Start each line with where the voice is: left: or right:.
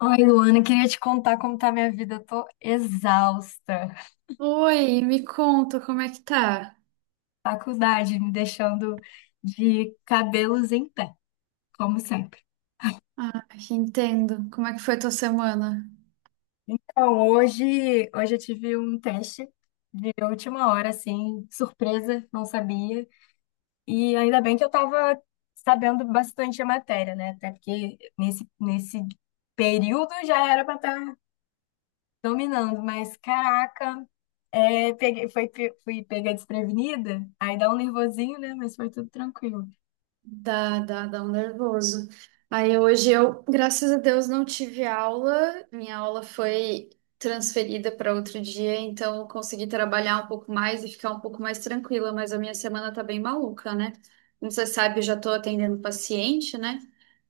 left: Oi, Luana, queria te contar como tá a minha vida. Eu tô exausta.
right: Oi, me conta como é que tá?
left: Faculdade me deixando de cabelos em pé, como sempre.
right: Ah, entendo. Como é que foi tua semana?
left: Então, hoje eu tive um teste de última hora, assim, surpresa, não sabia. E ainda bem que eu tava sabendo bastante a matéria, né? Até porque nesse período já era pra estar dominando, mas caraca, peguei, foi, fui pega desprevenida, aí dá um nervosinho, né? Mas foi tudo tranquilo.
right: Dá um nervoso. Aí hoje eu, graças a Deus, não tive aula. Minha aula foi transferida para outro dia, então eu consegui trabalhar um pouco mais e ficar um pouco mais tranquila, mas a minha semana tá bem maluca, né? Como você sabe, eu já tô atendendo paciente, né?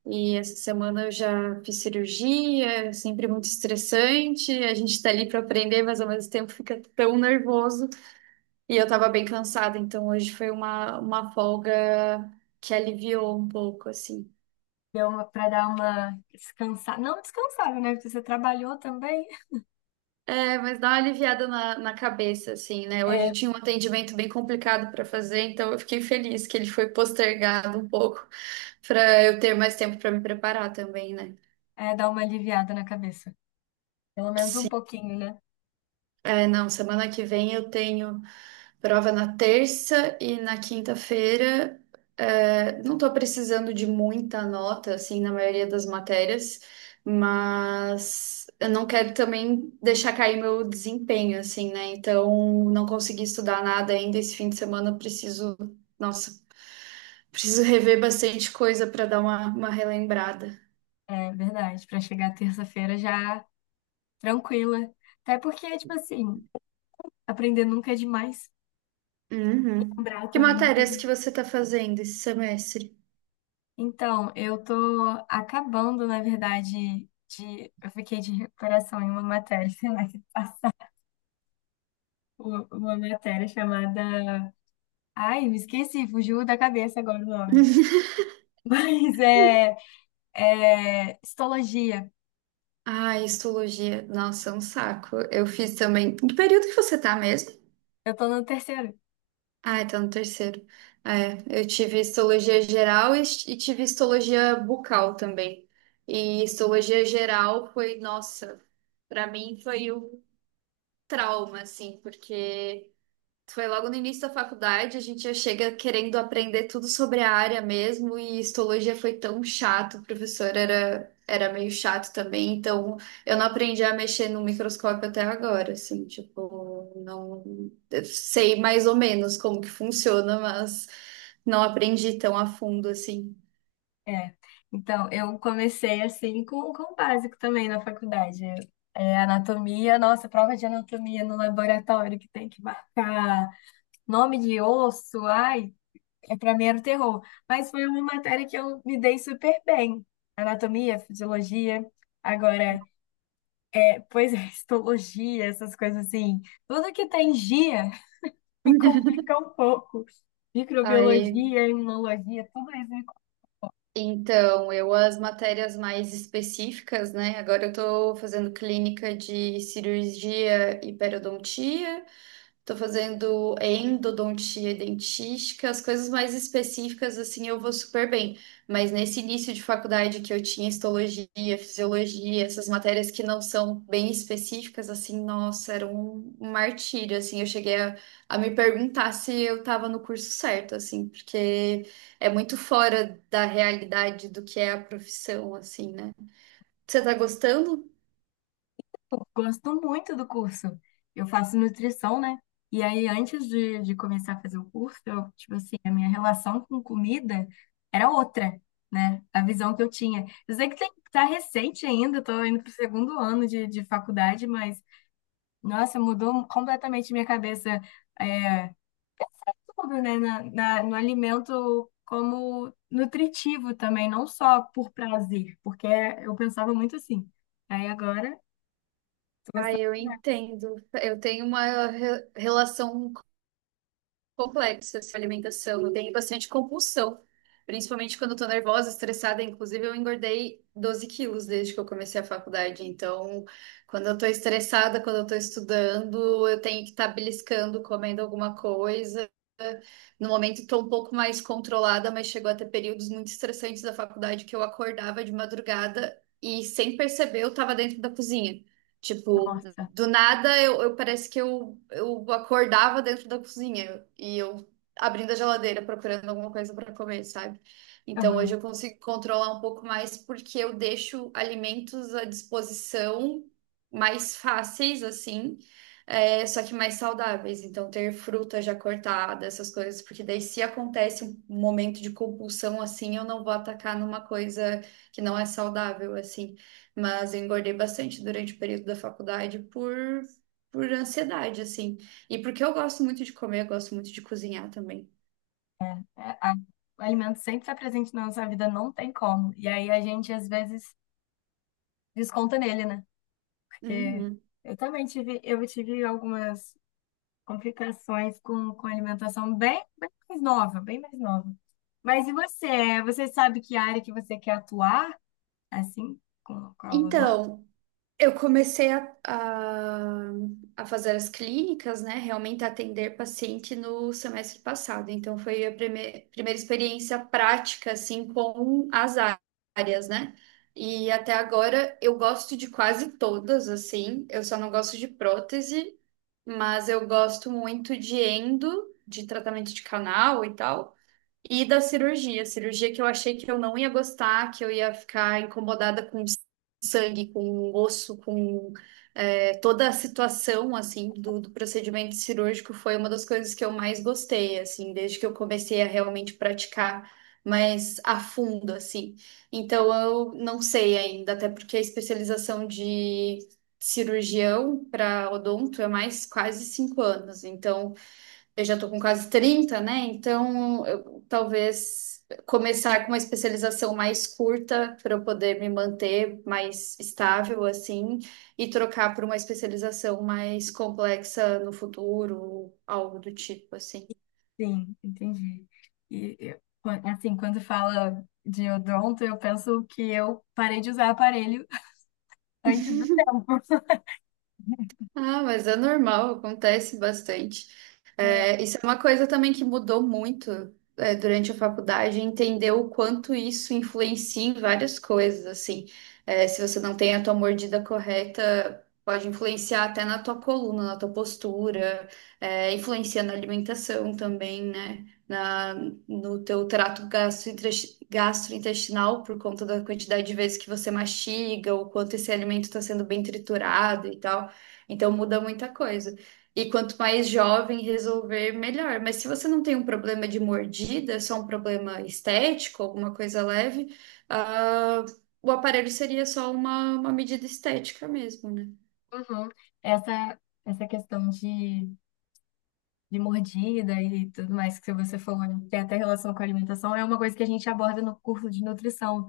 right: E essa semana eu já fiz cirurgia, é sempre muito estressante. A gente tá ali para aprender, mas ao mesmo tempo fica tão nervoso. E eu tava bem cansada, então hoje foi uma folga que aliviou um pouco, assim.
left: Deu uma, pra dar uma descansada, não descansada, né? Porque você trabalhou também,
right: É, mas dá uma aliviada na cabeça, assim, né? Hoje
left: é,
right: eu tinha um atendimento bem complicado para fazer, então eu fiquei feliz que ele foi postergado um pouco para eu ter mais tempo para me preparar também, né?
left: é dar uma aliviada na cabeça. Pelo menos um pouquinho, né?
right: É, não, semana que vem eu tenho prova na terça e na quinta-feira. É, não tô precisando de muita nota, assim, na maioria das matérias, mas eu não quero também deixar cair meu desempenho, assim, né? Então, não consegui estudar nada ainda esse fim de semana, eu preciso, nossa, preciso rever bastante coisa para dar uma relembrada.
left: É verdade, pra chegar terça-feira já tranquila. Até porque, tipo assim, aprender nunca é demais,
right: Uhum.
left: lembrar
right: Que
left: também nunca é
right: matérias que
left: demais.
right: você tá fazendo esse semestre?
left: Então, eu tô acabando, na verdade, de. Eu fiquei de recuperação em uma matéria, sei lá, uma matéria chamada. Ai, me esqueci, fugiu da cabeça agora o nome. Mas é, é histologia.
right: Ah, histologia. Nossa, é um saco. Eu fiz também. Que período que você tá mesmo?
left: Eu tô no terceiro.
right: Ah, tá no terceiro. É, eu tive histologia geral e tive histologia bucal também. E histologia geral foi, nossa, pra mim foi um trauma, assim, porque. Foi logo no início da faculdade, a gente já chega querendo aprender tudo sobre a área mesmo, e histologia foi tão chato, o professor era, era meio chato também, então eu não aprendi a mexer no microscópio até agora, assim, tipo, não eu sei mais ou menos como que funciona, mas não aprendi tão a fundo assim.
left: É. Então, eu comecei assim com o básico também na faculdade. É, é anatomia, nossa, prova de anatomia no laboratório que tem que marcar nome de osso, ai. É, para mim era o terror. Mas foi uma matéria que eu me dei super bem. Anatomia, fisiologia. Agora, é, pois é, histologia, essas coisas assim. Tudo que tem gia me complica um pouco.
right: Aí,
left: Microbiologia, imunologia, tudo isso.
right: então, eu as matérias mais específicas, né? Agora eu tô fazendo clínica de cirurgia e periodontia. Tô fazendo endodontia e dentística, as coisas mais específicas, assim, eu vou super bem. Mas nesse início de faculdade que eu tinha histologia, fisiologia, essas matérias que não são bem específicas, assim, nossa, era um martírio, assim. Eu cheguei a me perguntar se eu tava no curso certo, assim, porque é muito fora da realidade do que é a profissão, assim, né? Você tá gostando?
left: Gosto muito do curso. Eu faço nutrição, né? E aí, antes de começar a fazer o curso, eu, tipo assim, a minha relação com comida era outra, né? A visão que eu tinha. Eu sei que tem, tá recente ainda, eu tô indo pro segundo ano de faculdade, mas, nossa, mudou completamente minha cabeça, é, tudo, né? No alimento como nutritivo também, não só por prazer, porque eu pensava muito assim. Aí agora, tô
right: Ah,
left: gostando,
right: eu
left: né?
right: entendo. Eu tenho uma relação complexa essa alimentação. Eu tenho bastante compulsão, principalmente quando eu tô nervosa, estressada. Inclusive, eu engordei 12 quilos desde que eu comecei a faculdade. Então, quando eu tô estressada, quando eu tô estudando, eu tenho que estar beliscando, comendo alguma coisa. No momento, estou um pouco mais controlada, mas chegou a ter períodos muito estressantes da faculdade que eu acordava de madrugada e, sem perceber, eu estava dentro da cozinha. Tipo,
left: Nossa.
right: do nada, parece que eu acordava dentro da cozinha e eu abrindo a geladeira procurando alguma coisa para comer, sabe? Então hoje
left: Aham.
right: eu consigo controlar um pouco mais porque eu deixo alimentos à disposição mais fáceis, assim, é, só que mais saudáveis. Então ter fruta já cortada, essas coisas, porque daí se acontece um momento de compulsão assim, eu não vou atacar numa coisa que não é saudável, assim. Mas eu engordei bastante durante o período da faculdade por ansiedade, assim. E porque eu gosto muito de comer, eu gosto muito de cozinhar também.
left: É, o alimento sempre está presente na nossa vida, não tem como. E aí a gente às vezes desconta nele, né? Porque
right: Uhum.
left: eu também tive, eu tive algumas complicações com alimentação bem, bem mais nova, bem mais nova. Mas e você? Você sabe que área que você quer atuar, assim, com a odonto?
right: Então, eu comecei a fazer as clínicas, né? Realmente atender paciente no semestre passado. Então, foi a primeira experiência prática, assim, com as áreas, né? E até agora eu gosto de quase todas, assim. Eu só não gosto de prótese, mas eu gosto muito de endo, de tratamento de canal e tal. E da cirurgia, cirurgia que eu achei que eu não ia gostar, que eu ia ficar incomodada com sangue, com osso, com é, toda a situação, assim, do procedimento cirúrgico foi uma das coisas que eu mais gostei, assim, desde que eu comecei a realmente praticar mais a fundo, assim. Então, eu não sei ainda, até porque a especialização de cirurgião para odonto é mais quase cinco anos, então eu já estou com quase 30, né? Então, eu, talvez começar com uma especialização mais curta para eu poder me manter mais estável, assim, e trocar por uma especialização mais complexa no futuro, algo do tipo, assim.
left: Sim, entendi. E assim, quando fala de odonto, eu penso que eu parei de usar aparelho antes do tempo.
right: Ah, mas é normal, acontece bastante. É, isso é uma coisa também que mudou muito, é, durante a faculdade, entender o quanto isso influencia em várias coisas, assim. É, se você não tem a tua mordida correta, pode influenciar até na tua coluna, na tua postura, é, influencia na alimentação também, né? Na, no teu trato gastrointestinal, por conta da quantidade de vezes que você mastiga, o quanto esse alimento está sendo bem triturado e tal. Então muda muita coisa. E quanto mais jovem resolver, melhor. Mas se você não tem um problema de mordida, é só um problema estético, alguma coisa leve, ah, o aparelho seria só uma medida estética mesmo, né?
left: Uhum. Essa, essa questão de mordida e tudo mais que você falou, tem até relação com a alimentação, é uma coisa que a gente aborda no curso de nutrição,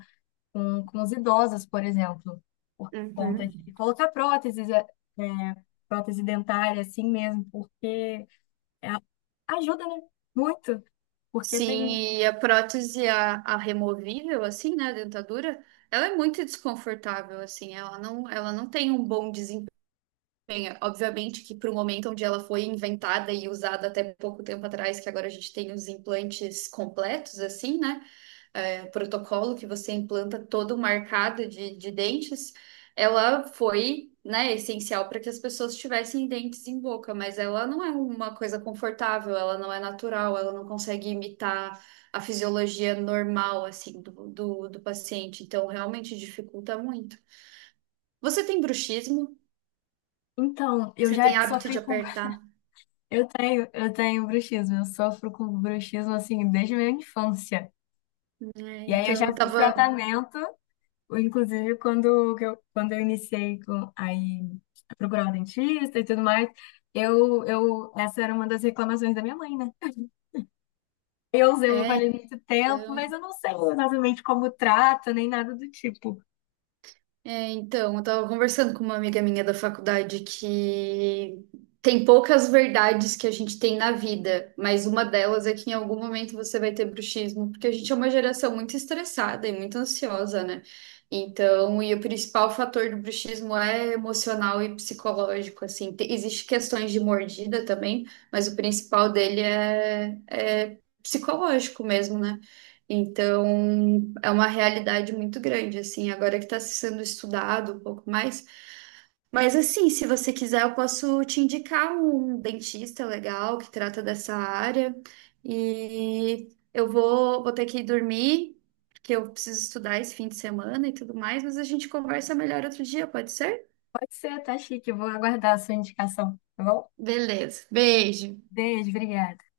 left: com os idosos, por exemplo, por conta de
right: Uhum.
left: colocar próteses, é, é, prótese dentária, assim mesmo, porque é, ajuda, né? Muito, porque tem.
right: Sim, e a prótese, a removível, assim, né, a dentadura, ela é muito desconfortável, assim, ela não tem um bom Bem, obviamente que para o momento onde ela foi inventada e usada até pouco tempo atrás, que agora a gente tem os implantes completos, assim, né? É, protocolo que você implanta todo marcado de dentes, ela foi, né, essencial para que as pessoas tivessem dentes em boca, mas ela não é uma coisa confortável, ela não é natural, ela não consegue imitar a fisiologia normal, assim, do paciente. Então, realmente dificulta muito. Você tem bruxismo?
left: Então, eu
right: Você tem
left: já
right: hábito de
left: sofri com.
right: apertar?
left: Eu tenho bruxismo, eu sofro com bruxismo, assim, desde a minha infância.
right: É,
left: E aí eu já
right: então eu
left: fiz
right: tava.
left: tratamento. Inclusive, quando eu iniciei com, aí, a procurar um dentista e tudo mais, eu, essa era uma das reclamações da minha mãe, né? Eu usei o
right: É,
left: aparelho muito tempo, mas
right: então.
left: eu não sei exatamente como trata, nem nada do tipo.
right: É, então, eu tava conversando com uma amiga minha da faculdade que tem poucas verdades que a gente tem na vida, mas uma delas é que em algum momento você vai ter bruxismo, porque a gente é uma geração muito estressada e muito ansiosa, né? Então, e o principal fator do bruxismo é emocional e psicológico, assim. Existe questões de mordida também, mas o principal dele é, é psicológico mesmo, né? Então. É uma realidade muito grande, assim, agora que está sendo estudado um pouco mais. Mas, assim, se você quiser, eu posso te indicar um dentista legal que trata dessa área. E eu vou ter que ir dormir, porque eu preciso estudar esse fim de semana e tudo mais, mas a gente conversa melhor outro dia, pode ser?
left: Pode ser, tá chique, eu vou aguardar a sua indicação, tá bom?
right: Beleza. Beijo.
left: Beijo, obrigada.